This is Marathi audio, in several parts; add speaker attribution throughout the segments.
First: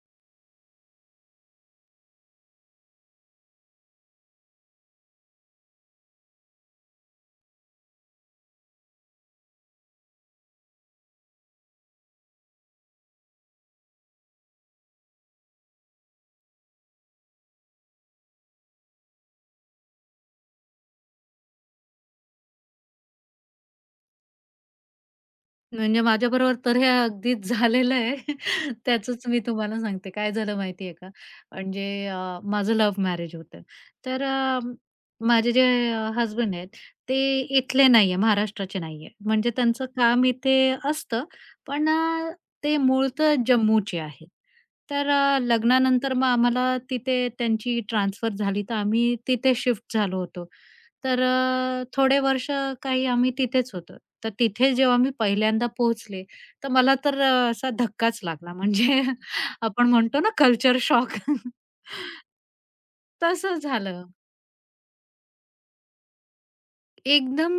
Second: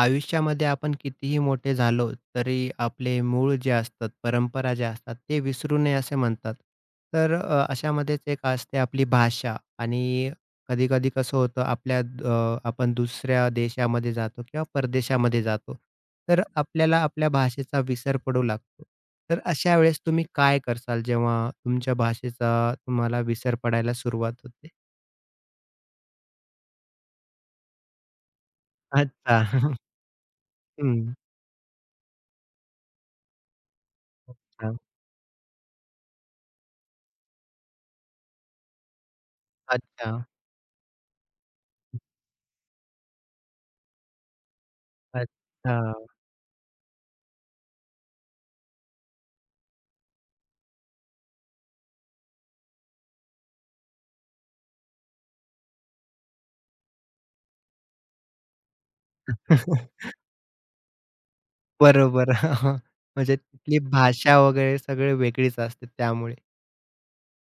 Speaker 1: आयुष्यामध्ये आपण कितीही मोठे झालो तरी आपले मूळ जे असतात, परंपरा ज्या असतात ते विसरू नये असे म्हणतात. तर अशामध्येच एक असते आपली भाषा आणि कधी-कधी कसं होतं आपल्या आपण दुसऱ्या देशामध्ये जातो किंवा परदेशामध्ये जातो. तर आपल्याला आपल्या भाषेचा विसर पडू लागतो. तर अशा वेळेस तुम्ही काय करसाल जेव्हा तुमच्या भाषेचा तुम्हाला विसर पडायला सुरुवात होते?
Speaker 2: म्हणजे माझ्याबरोबर तर हे अगदीच झालेलं आहे. त्याचंच
Speaker 1: अच्छा.
Speaker 2: मी तुम्हाला सांगते. काय झालं माहिती आहे का?
Speaker 1: हं.
Speaker 2: म्हणजे माझं लव्ह मॅरेज होतं. तर
Speaker 1: अच्छा.
Speaker 2: माझे जे हसबंड आहेत, ते इथले नाहीये, महाराष्ट्राचे नाहीये. म्हणजे त्यांचं
Speaker 1: अच्छा.
Speaker 2: काम इथे असतं, पण ते मूळ तर जम्मूचे आहेत. तर
Speaker 1: अच्छा.
Speaker 2: लग्नानंतर मग आम्हाला तिथे त्यांची ट्रान्सफर झाली, तर आम्ही तिथे शिफ्ट झालो होतो. तर थोडे वर्ष काही आम्ही तिथेच होतो. तर तिथे जेव्हा मी पहिल्यांदा पोहोचले, तर मला तर असा धक्काच लागला. म्हणजे आपण म्हणतो ना कल्चर शॉक.
Speaker 1: बरोबर. म्हणजे
Speaker 2: तसं
Speaker 1: तिथली
Speaker 2: झालं.
Speaker 1: भाषा वगैरे सगळी वेगळीच असते त्यामुळे.
Speaker 2: एकदम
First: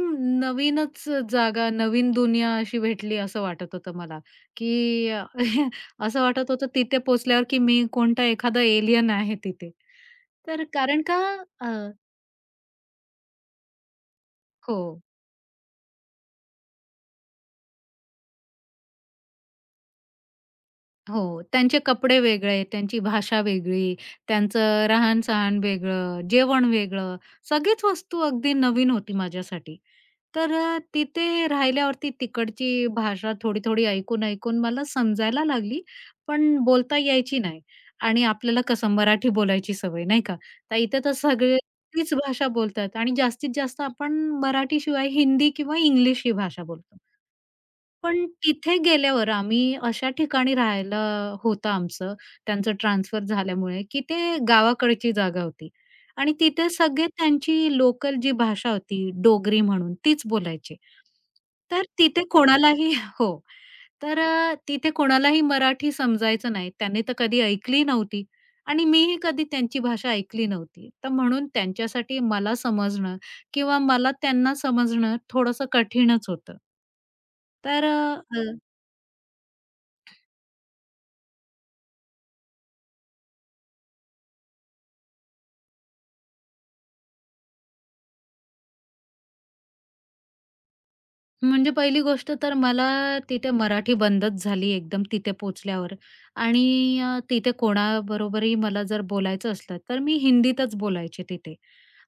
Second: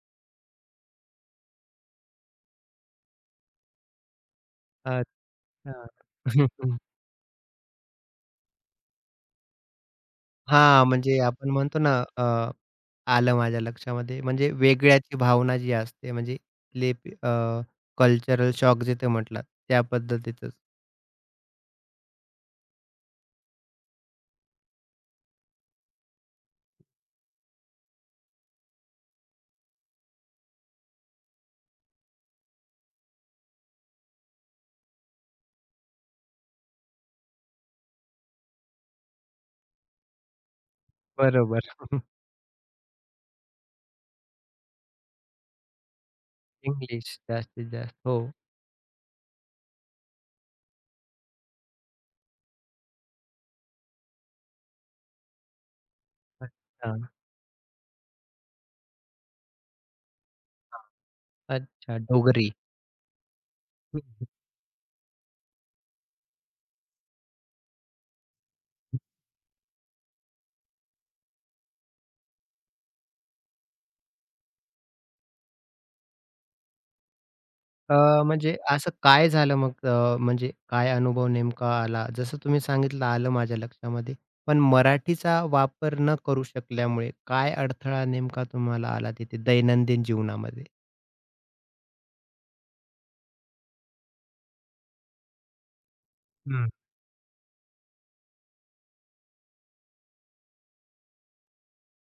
Speaker 2: नवीनच जागा, नवीन दुनिया अशी भेटली असं वाटत होतं मला, की
Speaker 1: अच्छा.
Speaker 2: असं वाटत होतं तिथे पोहोचल्यावर, की मी कोणता एखादा एलियन आहे तिथे. तर
Speaker 1: हां,
Speaker 2: कारण
Speaker 1: म्हणजे
Speaker 2: का
Speaker 1: आपण
Speaker 2: अ,
Speaker 1: म्हणतो ना, आलं माझ्या लक्षामध्ये. म्हणजे
Speaker 2: हो.
Speaker 1: वेगळ्याची भावना जी असते म्हणजे तिथले अ, कल्चरल शॉक जे ते म्हटलात त्या पद्धतीतच.
Speaker 2: हो, त्यांचे कपडे वेगळे, त्यांची भाषा वेगळी, त्यांचं राहण-सहण वेगळं, जेवण वेगळं, सगळीच वस्तू अगदी नवीन होती माझ्यासाठी. तर तिथे राहिल्यावरती तिकडची भाषा थोडी-थोडी ऐकून-ऐकून मला समजायला लागली, पण बोलता यायची नाही. आणि आपल्याला कसं मराठी बोलायची सवय नाही का? तर इथे तर सगळे
Speaker 1: बरोबर.
Speaker 2: तीच भाषा बोलतात आणि जास्तीत जास्त आपण मराठीशिवाय हिंदी किंवा इंग्लिश ही भाषा बोलतो.
Speaker 1: इंग्लिश जास्तीत जास्त. हो.
Speaker 2: पण तिथे गेल्यावर आम्ही अशा ठिकाणी राहायला होतं आमचं, त्यांचं ट्रान्सफर झाल्यामुळे, की ते गावाकडची जागा होती आणि तिथे
Speaker 1: अच्छा.
Speaker 2: सगळे त्यांची लोकल जी भाषा होती, डोगरी म्हणून तीच बोलायचे. तर
Speaker 1: अच्छा,
Speaker 2: तिथे
Speaker 1: डोगरी.
Speaker 2: कोणालाही हो. तर तिथे कोणालाही मराठी समजायचं नाही. त्यांनी तर कधी ऐकली नव्हती आणि मीही कधी त्यांची भाषा ऐकली नव्हती. तर म्हणून त्यांच्यासाठी मला समजणं किंवा मला त्यांना समजणं थोडंसं कठीणच होतं. तर
Speaker 1: अ,
Speaker 2: अ, अ,
Speaker 1: म्हणजे असं काय झालं मग, म्हणजे काय अनुभव नेमका आला? जसं तुम्ही सांगितलं, आलं माझ्या लक्षामध्ये. पण मराठीचा वापर न करू शकल्यामुळे काय अडथळा नेमका तुम्हाला आला तिथे दैनंदिन जीवनामध्ये?
Speaker 2: म्हणजे पहिली गोष्ट तर मला तिथे मराठी बंदच झाली एकदम तिथे पोहोचल्यावर आणि
Speaker 1: हं,
Speaker 2: तिथे कोणाबरोबरही मला जर बोलायचं असलं, तर मी हिंदीतच बोलायचे तिथे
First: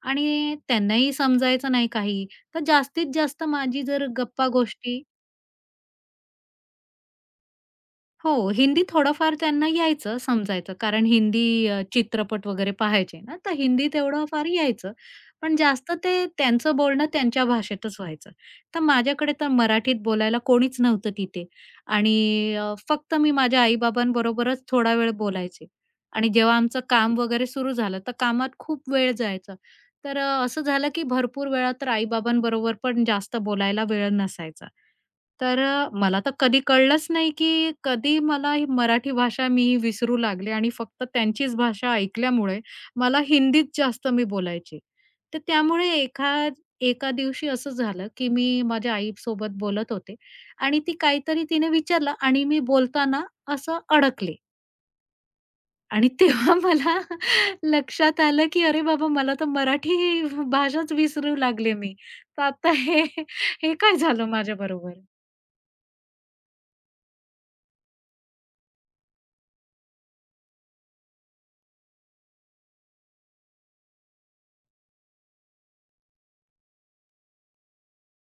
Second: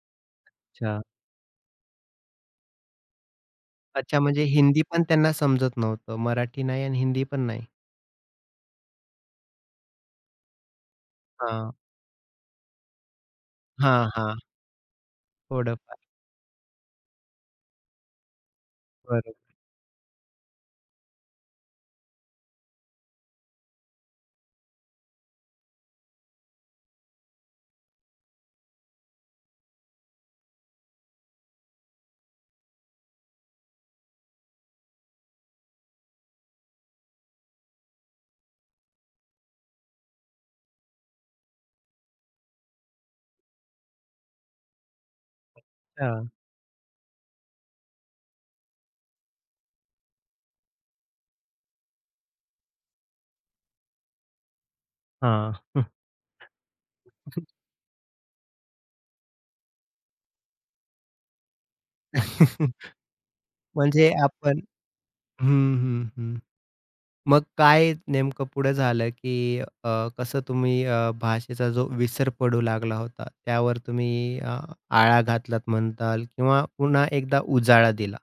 Speaker 2: आणि
Speaker 1: अच्छा.
Speaker 2: त्यांनाही समजायचं नाही काही. तर जास्तीत जास्त माझी जर
Speaker 1: अच्छा, म्हणजे
Speaker 2: गप्पा
Speaker 1: हिंदी
Speaker 2: गोष्टी
Speaker 1: पण त्यांना समजत नव्हतं. मराठी नाही आणि हिंदी पण नाही.
Speaker 2: हो, हिंदी थोडंफार त्यांना यायचं, समजायचं. कारण हिंदी
Speaker 1: हां.
Speaker 2: चित्रपट वगैरे पाहायचे ना, तर हिंदी
Speaker 1: हां,
Speaker 2: तेवढं
Speaker 1: हां.
Speaker 2: फार यायचं. पण जास्त
Speaker 1: थोडंफार.
Speaker 2: ते त्यांचं बोलणं त्यांच्या भाषेतच व्हायचं. तर
Speaker 1: बरं.
Speaker 2: माझ्याकडे तर मराठीत बोलायला कोणीच नव्हतं तिथे आणि फक्त मी माझ्या आई थोडा वेळ बोलायचे आणि जेव्हा आमचं काम वगैरे सुरू झालं, तर कामात खूप वेळ जायचा. तर असं झालं की भरपूर वेळा तर आई पण जास्त बोलायला वेळ नसायचा. तर मला तर कधी कळलंच नाही, की कधी मला ही मराठी भाषा मी विसरू लागले आणि फक्त त्यांचीच भाषा ऐकल्यामुळे मला हिंदीत जास्त मी बोलायची. तर त्यामुळे
Speaker 1: अच्छा.
Speaker 2: एका एका दिवशी असं झालं, की मी माझ्या आईसोबत बोलत होते आणि ती काहीतरी तिने विचारलं आणि मी बोलताना असं अडकले
Speaker 1: हां.
Speaker 2: आणि तेव्हा मला लक्षात आलं, की अरे बाबा मला तर मराठी भाषाच विसरू लागले मी. तर आता हे हे काय
Speaker 1: म्हणजे
Speaker 2: झालं
Speaker 1: आपण
Speaker 2: माझ्याबरोबर?
Speaker 1: हं, हं, हं. मग काय नेमकं पुढे झालं, की कसं तुम्ही भाषेचा जो विसर पडू लागला होता, त्यावर तुम्ही आळा घातलात म्हणताल किंवा पुन्हा एकदा उजाळा दिला.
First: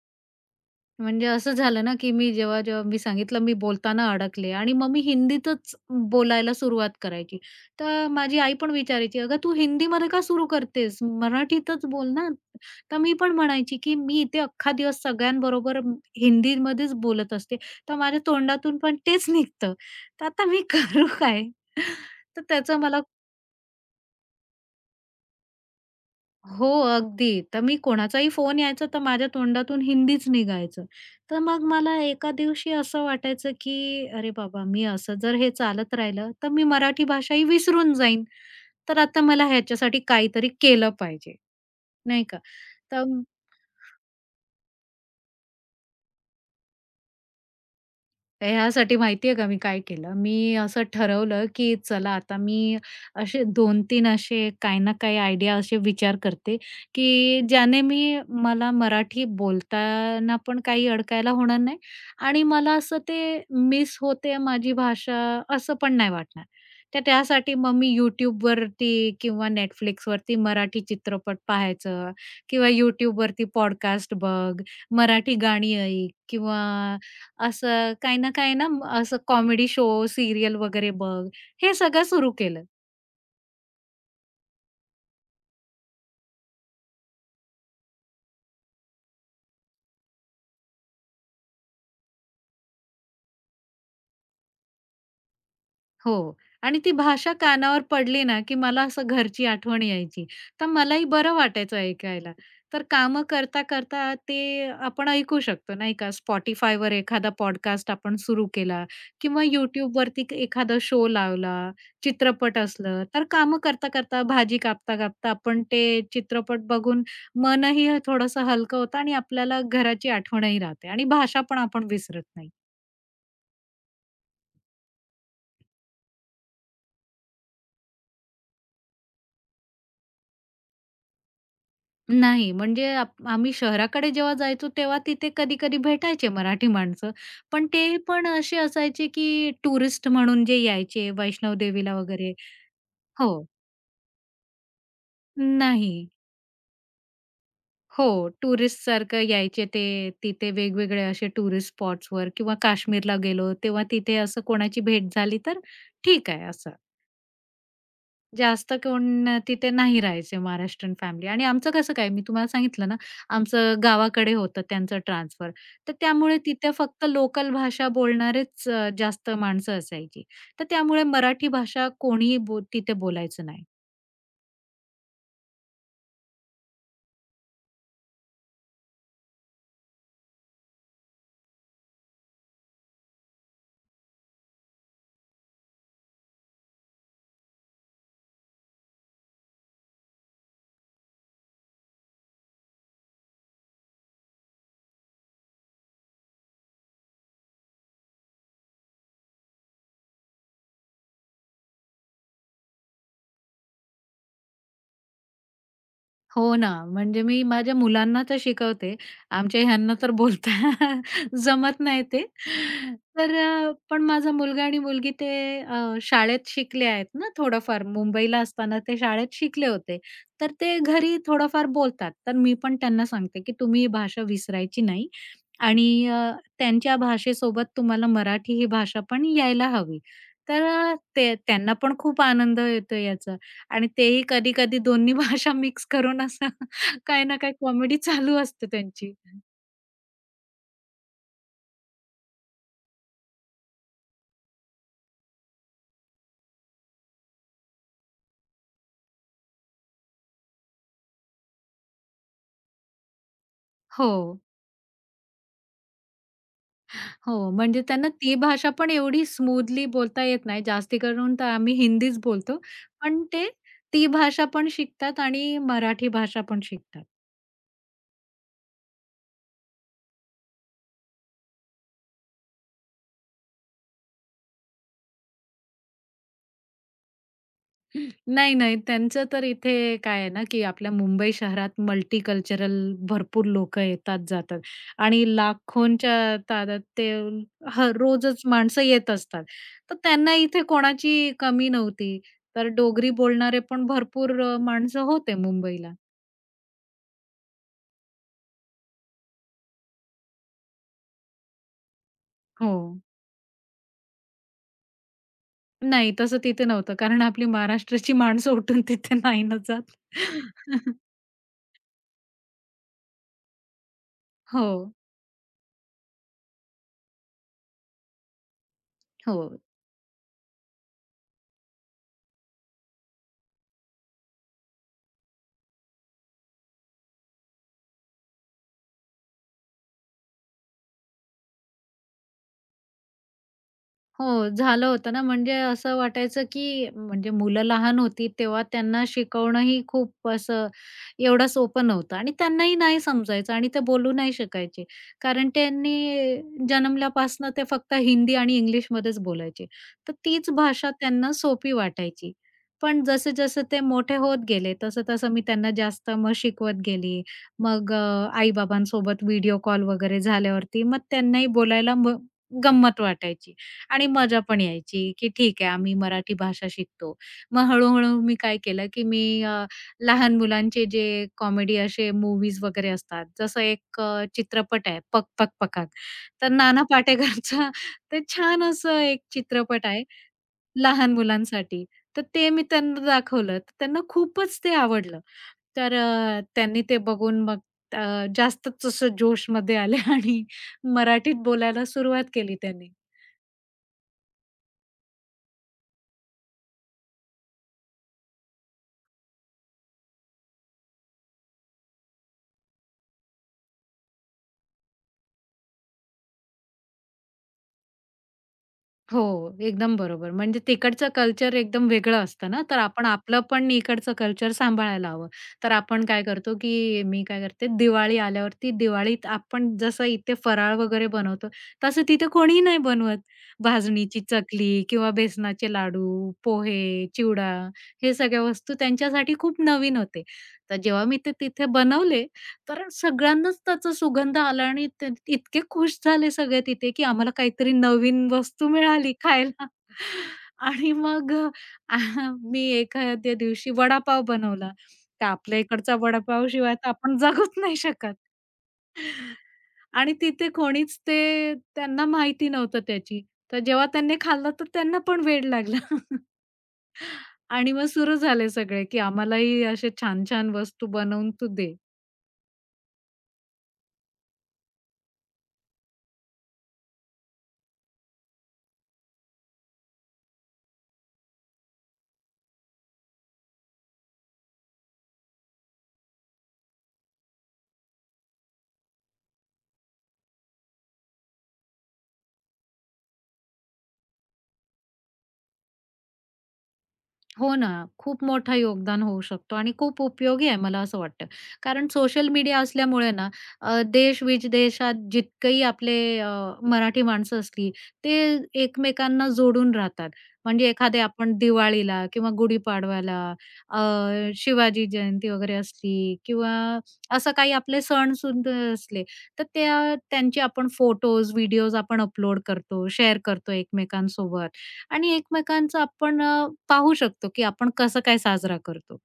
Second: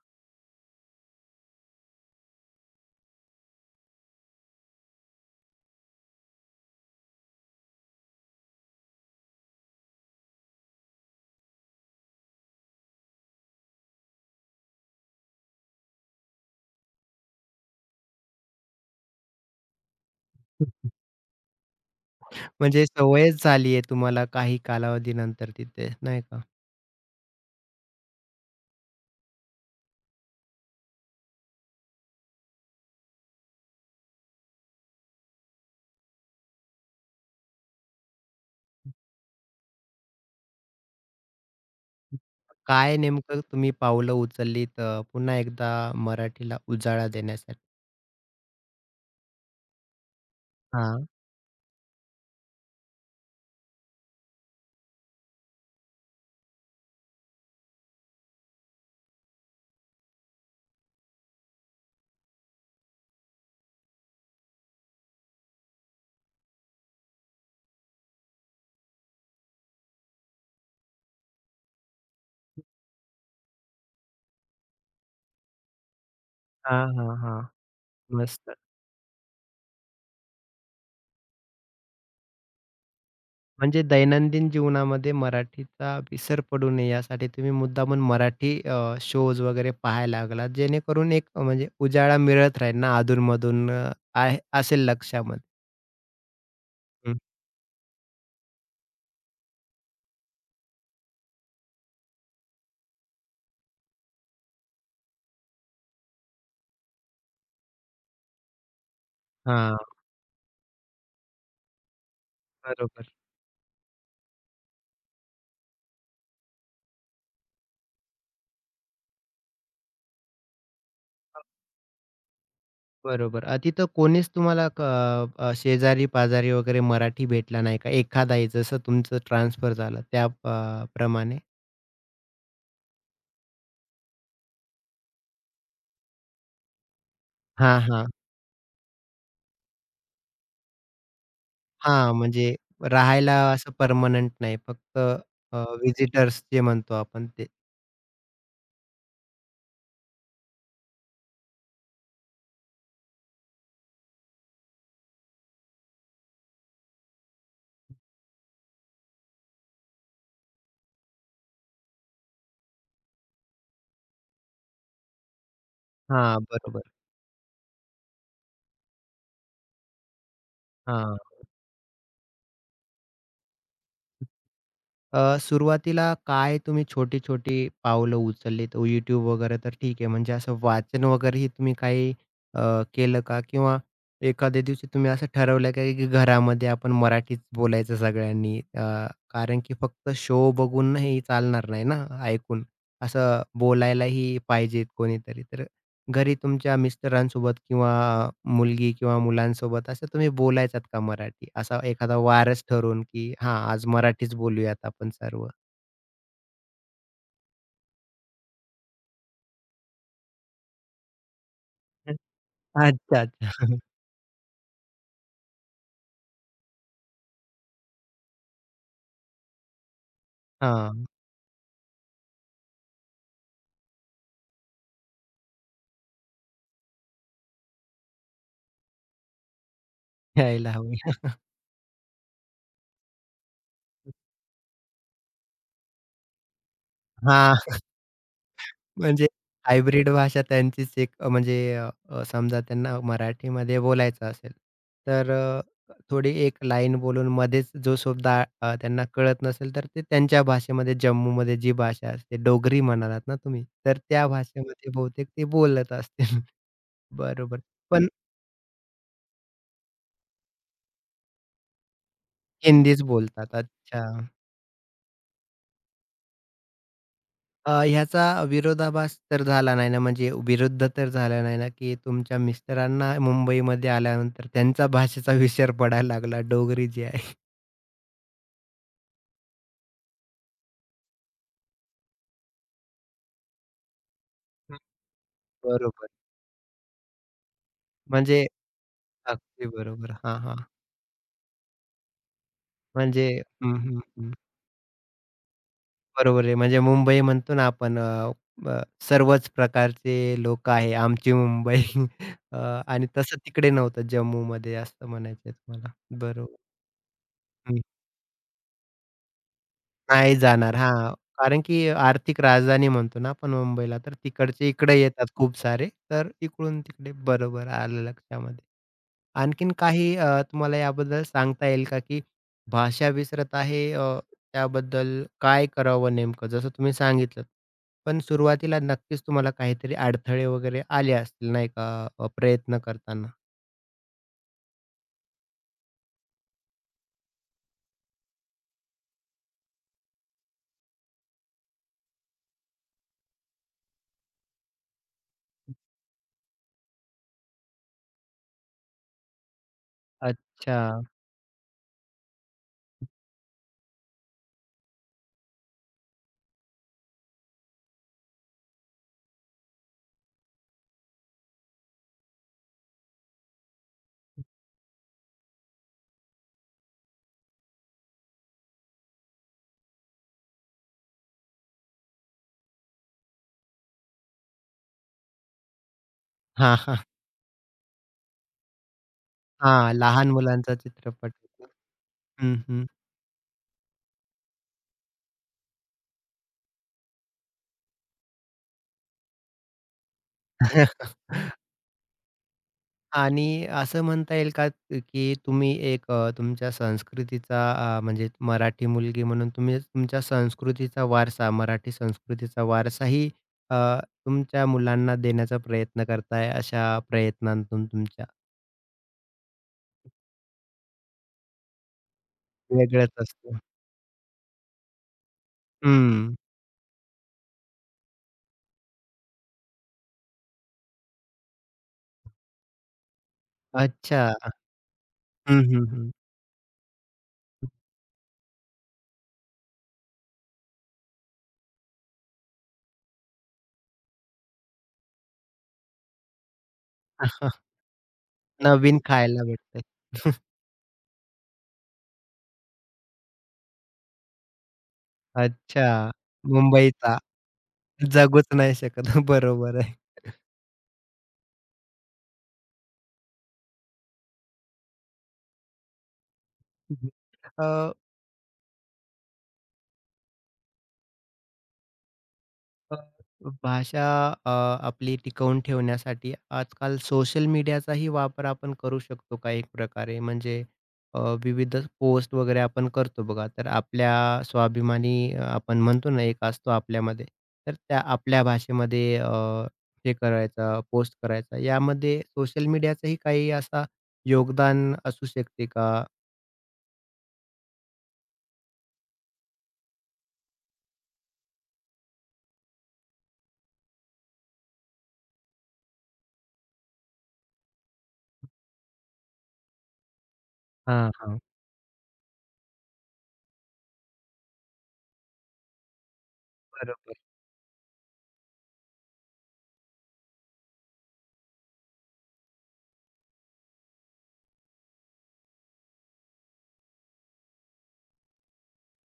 Speaker 2: म्हणजे असं झालं ना, की मी जेव्हा-जेव्हा मी सांगितलं मी बोलताना अडकले आणि मग मी हिंदीतच बोलायला सुरुवात करायची. तर माझी आई पण विचारायची, "अगं तू हिंदीमध्ये का सुरू करतेस? मराठीतच बोल ना." तर मी पण म्हणायची, की "मी इथे अख्खा दिवस सगळ्यांबरोबर हिंदीमध्येच बोलत असते, तर माझ्या तोंडातून पण तेच निघतं, तर आता मी करू काय?" तर त्याचा
Speaker 1: म्हणजे
Speaker 2: मला
Speaker 1: सवयच झाली आहे तुम्हाला काही कालावधीनंतर तिथे, नाही का?
Speaker 2: हो, अगदी. तर मी कोणाचाही फोन यायचा तर माझ्या तोंडातून हिंदीच निघायचं. तर मग मला एका दिवशी असं वाटायचं, की अरे बाबा, मी असं जर हे चालत राहिलं, तर मी मराठी भाषा ही विसरून जाईन. तर आता मला ह्याच्यासाठी काहीतरी केलं पाहिजे, नाही का?
Speaker 1: काय
Speaker 2: तर
Speaker 1: नेमकं तुम्ही पावलं उचललीत पुन्हा एकदा मराठीला उजाळा देण्यासाठी?
Speaker 2: तर ह्यासाठी माहिती आहे का मी काय केलं? मी असं
Speaker 1: हां.
Speaker 2: ठरवलं, की चला आता मी असे 2-3 असे काही ना काही आयडिया असे विचार करते, की ज्याने मी मला मराठी बोलताना पण काही अडकायला होणार नाही आणि मला असं ते मिस होते माझी भाषा असं पण नाही वाटणार. तर त्यासाठी मग मी YouTubeवरती किंवा Netflixवरती मराठी चित्रपट पाहायचं किंवा YouTubeवरती पॉडकास्ट बघ, मराठी गाणी ऐक किंवा
Speaker 1: हां, हां, हां.
Speaker 2: असं काही ना काही
Speaker 1: मस्त.
Speaker 2: ना असं कॉमेडी शो, सीरियल वगैरे बघ, हे सगळं सुरू केलं.
Speaker 1: म्हणजे दैनंदिन जीवनामध्ये मराठीचा विसर पडू नये यासाठी तुम्ही मुद्दामून मराठी, शोज वगैरे पाहायला लागलात, जेणेकरून एक, म्हणजे उजाळा मिळत राहील ना अधून-मधून. आहे, असेल लक्षामध्ये.
Speaker 2: हो. आणि ती
Speaker 1: हं,
Speaker 2: भाषा कानावर पडली ना, की मला असं घरची आठवण यायची. तर मलाही बरं वाटायचं ऐकायला. तर कामं करता-करता ते आपण ऐकू शकतो, नाही का. Spotifyवर एखादा पॉडकास्ट आपण सुरू केला किंवा
Speaker 1: हां,
Speaker 2: YouTubeवरती एखादा शो लावला, चित्रपट असलं,
Speaker 1: बरोबर.
Speaker 2: तर कामं करता-करता, भाजी कापता-कापता आपण ते चित्रपट बघून मनही थोडंसं हलकं होतं आणि आपल्याला घराची आठवणही राहते आणि भाषा पण आपण विसरत नाही.
Speaker 1: बरोबर. तिथं कोणीच तुम्हाला शेजारी-पाजारी वगैरे मराठी भेटला नाही का? एखादाही जसं तुमचं ट्रान्सफर झालं त्या प्रमाणे?
Speaker 2: नाही, म्हणजे आम्ही शहराकडे जेव्हा जायचो तेव्हा तिथे कधी-कधी भेटायचे मराठी माणसं. पण
Speaker 1: हां,
Speaker 2: ते
Speaker 1: हां.
Speaker 2: पण असे असायचे की टुरिस्ट म्हणून जे यायचे वैष्णव देवीला
Speaker 1: हां,
Speaker 2: वगैरे
Speaker 1: म्हणजे राहायला
Speaker 2: हो.
Speaker 1: असं पर्मनंट नाही, फक्त
Speaker 2: नाही.
Speaker 1: जे म्हणतो आपण ते.
Speaker 2: हो, टुरिस्टसारखं यायचे ते तिथे वेगवेगळे असे टुरिस्ट स्पॉट्सवर किंवा काश्मीरला गेलो तेव्हा तिथे असं कोणाची भेट झाली तर ठीक आहे असं. जास्त कोण तिथे नाही राहायचे महाराष्ट्रीयन फॅमिली आणि आमचं कसं काय, मी तुम्हाला सांगितलं ना, आमचं गावाकडे होतं त्यांचं ट्रान्सफर. तर त्यामुळे
Speaker 1: हां,
Speaker 2: तिथे
Speaker 1: बरोबर.
Speaker 2: फक्त लोकल भाषा बोलणारेच जास्त माणसं असायची. तर त्यामुळे
Speaker 1: हां.
Speaker 2: मराठी भाषा कोणीही तिथे बोलायचं नाही.
Speaker 1: अ, सुरुवातीला काय तुम्ही छोटी-छोटी पावलं उचललीत? YouTube वगैरे तर ठीक आहे. म्हणजे असं वाचन वगैरेही तुम्ही काही अ, केलं का? किंवा एखाद्या दिवशी तुम्ही असं ठरवलं का, की घरामध्ये आपण मराठीच बोलायचं सगळ्यांनी? कारण की फक्त शो बघून हे चालणार नाही ना, ऐकून. असं बोलायलाही पाहिजे कोणीतरी. तर घरी तुमच्या मिस्टरांसोबत किंवा मुलगी किंवा मुलांसोबत असं तुम्ही बोलायचात का मराठी? असा एखादा वारच ठरवून, की हां, आज मराठीच बोलूयात आपण सर्व?
Speaker 2: हो ना, म्हणजे मी माझ्या मुलांना तर शिकवते. आमच्या ह्यांना तर बोलता जमत नाही ते.
Speaker 1: अच्छा,
Speaker 2: तर
Speaker 1: अच्छा.
Speaker 2: पण माझा मुलगा आणि मुलगी ते शाळेत शिकले आहेत ना थोडंफार. मुंबईला असताना ते शाळेत शिकले होते. तर ते
Speaker 1: हां,
Speaker 2: घरी थोडंफार बोलतात. तर मी पण त्यांना सांगते, की तुम्ही ही भाषा विसरायची नाही आणि त्यांच्या भाषेसोबत तुम्हाला मराठी ही भाषा पण यायला हवी. तर
Speaker 1: यायला हवी.
Speaker 2: ते त्यांना पण खूप आनंद येतो याचा. आणि तेही कधी-कधी दोन्ही भाषा मिक्स करून असं काही ना काही
Speaker 1: हां.
Speaker 2: कॉमेडी चालू असते त्यांची.
Speaker 1: म्हणजे हायब्रिड भाषा त्यांचीच एक, अ, म्हणजे अ, अ, समजा त्यांना मराठीमध्ये बोलायचं असेल, तर थोडी एक लाईन बोलून मध्येच जो शब्द त्यांना कळत नसेल, तर ते त्यांच्या भाषेमध्ये, जम्मूमध्ये जी भाषा असते, डोगरी म्हणालात ना तुम्ही, तर
Speaker 2: हो,
Speaker 1: त्या भाषेमध्ये बहुतेक ते बोलत असतील.
Speaker 2: हो.
Speaker 1: बरोबर.
Speaker 2: म्हणजे
Speaker 1: पण
Speaker 2: त्यांना ती भाषा पण एवढी स्मूथली बोलता येत नाही. जास्ती करून तर आम्ही हिंदीच बोलतो.
Speaker 1: हिंदीच
Speaker 2: पण ते
Speaker 1: बोलतात. अच्छा.
Speaker 2: ती भाषा पण शिकतात आणि मराठी भाषा पण शिकतात.
Speaker 1: ह्याचा विरोधाभास तर झाला नाही ना, म्हणजे विरुद्ध तर झाला नाही ना, की तुमच्या मिस्टरांना मुंबईमध्ये आल्यानंतर त्यांचा भाषेचा विसर पडायला लागला, डोगरी जी आहे.
Speaker 2: नाही, नाही. त्यांचं तर इथे काय आहे ना, की आपल्या मुंबई शहरात मल्टीकल्चरल भरपूर लोकं येतात, जातात
Speaker 1: हं.
Speaker 2: आणि
Speaker 1: बरोबर.
Speaker 2: लाखोंच्या तादात ते हं,
Speaker 1: म्हणजे
Speaker 2: रोजच माणसं येत असतात.
Speaker 1: अगदी
Speaker 2: तर
Speaker 1: बरोबर.
Speaker 2: त्यांना
Speaker 1: हां, हां.
Speaker 2: इथे कोणाची कमी नव्हती. तर डोगरी
Speaker 1: म्हणजे
Speaker 2: बोलणारे
Speaker 1: हं,
Speaker 2: पण
Speaker 1: हं, हं.
Speaker 2: भरपूर माणसं होते मुंबईला.
Speaker 1: बरोबर आहे. म्हणजे मुंबई म्हणतो ना आपण, अ, अ, सर्वच प्रकारचे लोकं आहे, आमची मुंबई. अ,
Speaker 2: हो.
Speaker 1: आणि तसं तिकडे नव्हतं जम्मूमध्ये असं म्हणायचंय तुम्हाला.
Speaker 2: नाही, तसं
Speaker 1: बरोबर.
Speaker 2: तिथे नव्हतं. कारण आपली महाराष्ट्राची माणसं उठून तिथे नाही ना जात.
Speaker 1: नाही जाणार. हां, कारण की आर्थिक राजधानी म्हणतो ना आपण मुंबईला, तर तिकडचे
Speaker 2: हो,
Speaker 1: इकडे येतात खूप सारे. तर इकडून तिकडे बरोबर आलं लक्षामध्ये.
Speaker 2: हो.
Speaker 1: आणखीन काही तुम्हाला याबद्दल सांगता येईल का, की भाषा विसरत आहे, त्याबद्दल काय करावं नेमकं? जसं तुम्ही सांगितलंत. पण सुरुवातीला नक्कीच तुम्हाला काहीतरी अडथळे वगैरे आले असतील नाही का प्रयत्न करताना?
Speaker 2: हो, झालं होतं ना, म्हणजे असं वाटायचं, की म्हणजे मुलं लहान होती तेव्हा त्यांना शिकवणंही खूप असं एवढं सोपं नव्हतं आणि त्यांनाही नाही समजायचं आणि ते बोलू नाही शकायचे. कारण त्यांनी जन्मल्यापासनं ते फक्त हिंदी आणि इंग्लिशमध्येच बोलायचे. तर तीच
Speaker 1: अच्छा.
Speaker 2: भाषा त्यांना सोपी वाटायची. पण जसे-जसे ते मोठे होत गेले, तसं-तसं मी त्यांना जास्त मग शिकवत गेली. मग आई-बाबांसोबत व्हिडिओ कॉल वगैरे झाल्यावरती मग त्यांनाही बोलायला मग गंमत वाटायची. आणि मजा पण यायची, की ठीक आहे आम्ही मराठी भाषा शिकतो. मग हळू मी काय केलं, की मी लहान मुलांचे जे कॉमेडी असे मूवीज वगैरे असतात, जसं एक चित्रपट आहे पक पक पकाक. तर
Speaker 1: हां,
Speaker 2: नाना
Speaker 1: हां.
Speaker 2: पाटेकरचा ते छान असं एक चित्रपट
Speaker 1: हां,
Speaker 2: आहे
Speaker 1: लहान मुलांचा
Speaker 2: लहान
Speaker 1: चित्रपट होता.
Speaker 2: मुलांसाठी. तर ते
Speaker 1: हं,
Speaker 2: मी
Speaker 1: हं.
Speaker 2: त्यांना दाखवलं. तर त्यांना खूपच ते आवडलं. तर त्यांनी ते बघून मग अ, जास्तच असं जोशमध्ये आले आणि मराठीत बोलायला सुरुवात केली त्यांनी.
Speaker 1: आणि असं म्हणता येईल का, की तुम्ही एक, तुमच्या संस्कृतीचा, म्हणजे मराठी मुलगी म्हणून तुम्ही तुमच्या संस्कृतीचा वारसा, मराठी संस्कृतीचा वारसाही अ, तुमच्या मुलांना देण्याचा प्रयत्न करताय, अशा प्रयत्नांतून तुमच्या
Speaker 2: हो, एकदम बरोबर. म्हणजे तिकडचं कल्चर एकदम वेगळं असतं ना, तर आपण
Speaker 1: वेगळंच
Speaker 2: आपलं
Speaker 1: असतं.
Speaker 2: पण इकडचं कल्चर सांभाळायला हवं. तर आपण काय
Speaker 1: हं.
Speaker 2: करतो, की मी काय करते, दिवाळी आल्यावरती दिवाळीत आपण जसं इथे फराळ वगैरे बनवतो, तसं तिथे कोणीही नाही बनवत. भाजणीची
Speaker 1: अच्छा.
Speaker 2: चकली किंवा
Speaker 1: हं,
Speaker 2: बेसनाचे
Speaker 1: हं, हं.
Speaker 2: लाडू, पोहे, चिवडा हे सगळ्या वस्तू त्यांच्यासाठी खूप नवीन होते. तर जेव्हा मी ते तिथे बनवले कारण सगळ्यांनाच त्याचा सुगंध आला आणि ते इतके खुश झाले सगळे तिथे, की आम्हाला काहीतरी नवीन वस्तू
Speaker 1: नवीन
Speaker 2: मिळाली
Speaker 1: खायला
Speaker 2: खायला.
Speaker 1: भेटतंय.
Speaker 2: आणि मग अ, मी एखाद्या दिवशी वडापाव बनवला. तर आपल्या इकडचा
Speaker 1: अच्छा.
Speaker 2: वडापाव शिवाय तर
Speaker 1: मुंबईचा
Speaker 2: आपण जगूच नाही शकत.
Speaker 1: जगूच नाही शकत. बरोबर आहे.
Speaker 2: आणि तिथे कोणीच ते त्यांना माहिती नव्हतं त्याची. तर जेव्हा त्यांनी खाल्लं तर त्यांना पण वेड लागला.
Speaker 1: अ
Speaker 2: आणि मग सुरू झाले सगळे, की आम्हालाही असे छान-छान वस्तू बनवून तू दे.
Speaker 1: अ, भाषा अ, आपली टिकवून ठेवण्यासाठी आजकाल सोशल मीडियाचाही वापर आपण करू शकतो का एक प्रकारे? म्हणजे अ, विविध पोस्ट वगैरे आपण करतो बघा, तर आपल्या स्वाभिमानी, आपण म्हणतो ना, एक असतो आपल्यामध्ये, तर त्या आपल्या भाषेमध्ये हे करायचा, पोस्ट करायचा, यामध्ये सोशल मीडियाचंही काही असा योगदान असू शकते का?
Speaker 2: हो ना. खूप मोठं योगदान होऊ शकतो आणि खूप उपयोगी आहे मला असं वाटतं. कारण सोशल मीडिया असल्यामुळे ना देश-विदेशात जितकेही आपले मराठी माणसं असली, ते एकमेकांना जोडून राहतात. म्हणजे एखादे
Speaker 1: हां,
Speaker 2: आपण
Speaker 1: हां.
Speaker 2: दिवाळीला किंवा गुढीपाडवाला, अ, शिवाजी जयंती वगैरे असली किंवा
Speaker 1: बरोबर.
Speaker 2: असं काही आपले सणसुद्धा असले, तर त्या त्यांचे आपण फोटोज, व्हिडिओज आपण अपलोड करतो, शेअर करतो एकमेकांसोबत. आणि एकमेकांचं आपण पाहू शकतो, की आपण कसं काय साजरा करतो.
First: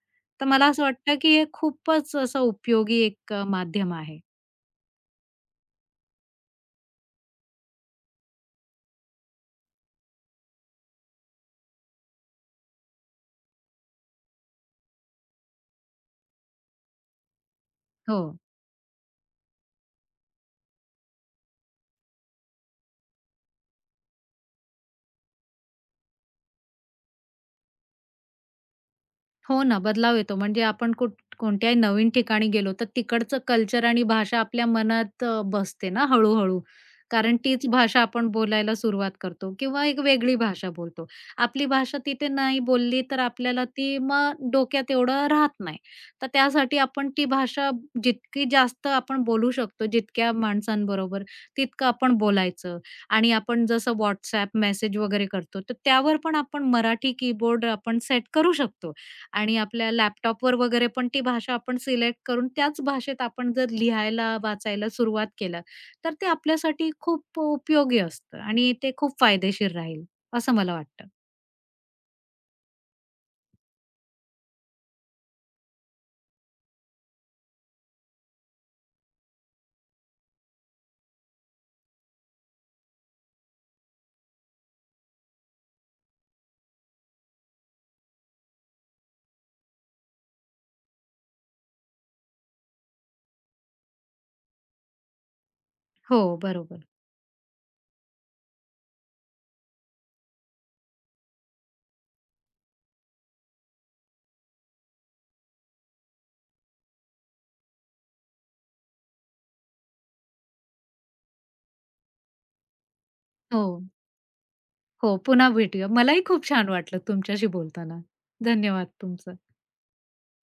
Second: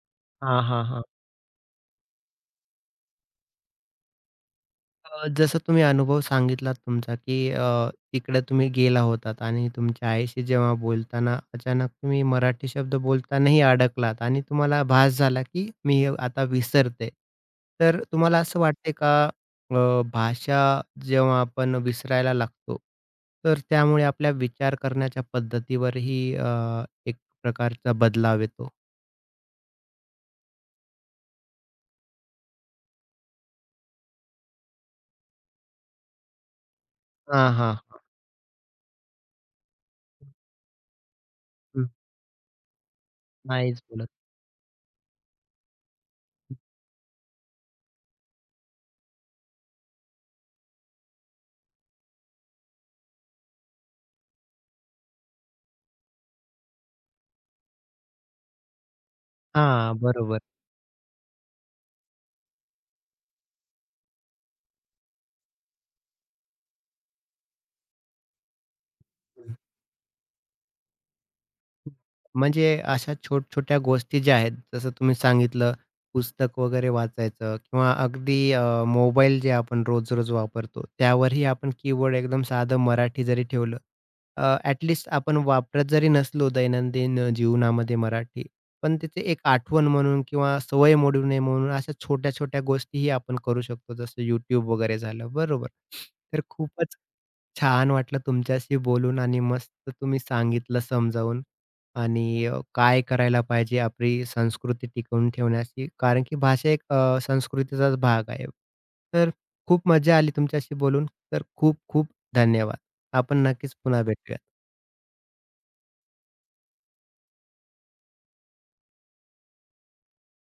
Speaker 2: तर
Speaker 1: हां,
Speaker 2: मला
Speaker 1: हां,
Speaker 2: असं
Speaker 1: हां.
Speaker 2: वाटतं, की हे खूपच असं उपयोगी एक माध्यम आहे.
Speaker 1: जसं तुम्ही अनुभव सांगितलात तुमचा, की तिकडे तुम्ही गेला होतात आणि तुमच्या आईशी जेव्हा बोलताना अचानक तुम्ही मराठी शब्द बोलतानाही अडकलात आणि तुम्हाला भास झाला, की मी हे आता विसरते. तर
Speaker 2: हो.
Speaker 1: तुम्हाला असं वाटते का, भाषा जेव्हा आपण विसरायला लागतो, तर त्यामुळे आपल्या विचार करण्याच्या पद्धतीवरही एक प्रकारचा बदलाव येतो?
Speaker 2: हो ना, बदलाव येतो. म्हणजे आपण कोणत्याही नवीन ठिकाणी गेलो, तर तिकडचं कल्चर आणि भाषा आपल्या मनात बसते ना हळू-हळू. कारण
Speaker 1: हां,
Speaker 2: तीच
Speaker 1: हां, हां.
Speaker 2: भाषा आपण बोलायला सुरुवात करतो किंवा एक वेगळी भाषा बोलतो. आपली
Speaker 1: हं,
Speaker 2: भाषा तिथे नाही बोलली, तर आपल्याला
Speaker 1: नाहीच
Speaker 2: ती
Speaker 1: बोलत.
Speaker 2: मग डोक्यात एवढं राहत नाही. तर त्यासाठी आपण ती भाषा जितकी जास्त आपण बोलू शकतो, जितक्या माणसांबरोबर, तितकं आपण बोलायचं. आणि आपण जसं WhatsApp मेसेज वगैरे करतो, तर त्यावर पण आपण मराठी कीबोर्ड आपण सेट करू शकतो. आणि आपल्या
Speaker 1: हां, बरोबर.
Speaker 2: लॅपटॉपवर वगैरे पण ती भाषा आपण सिलेक्ट करून त्याच भाषेत आपण जर लिहायला, वाचायला सुरुवात केलं, तर ते आपल्यासाठी खूप उपयोगी असतं आणि ते खूप फायदेशीर राहील, असं मला वाटतं.
Speaker 1: म्हणजे अशा छोट-छोट्या गोष्टी ज्या आहेत, जसं तुम्ही सांगितलं पुस्तक वगैरे वाचायचं किंवा अगदी मोबाईल जे आपण रोज-रोज वापरतो, त्यावरही आपण कीबोर्ड एकदम साधं मराठी जरी ठेवलं, ॲट लिस्ट आपण वापरत जरी नसलो दैनंदिन, जीवनामध्ये मराठी, पण त्याची एक आठवण म्हणून किंवा सवय मोडू नये म्हणून अशा छोट्या-छोट्या गोष्टीही आपण करू शकतो, जसं YouTube वगैरे झालं, बरोबर.
Speaker 2: हो,
Speaker 1: तर
Speaker 2: बरोबर.
Speaker 1: खूपच छान वाटलं तुमच्याशी बोलून आणि मस्त तुम्ही सांगितलं समजावून आणि काय करायला पाहिजे आपली संस्कृती टिकवून ठेवण्याची, कारण की भाषा एक, संस्कृतीचाच भाग आहे. तर खूप मजा आली तुमच्याशी बोलून. तर खूप खूप धन्यवाद. आपण
Speaker 2: हो,
Speaker 1: नक्कीच पुन्हा भेटूया.
Speaker 2: हो. पुन्हा भेटूया. मलाही खूप छान वाटलं तुमच्याशी बोलताना. धन्यवाद तुमचं.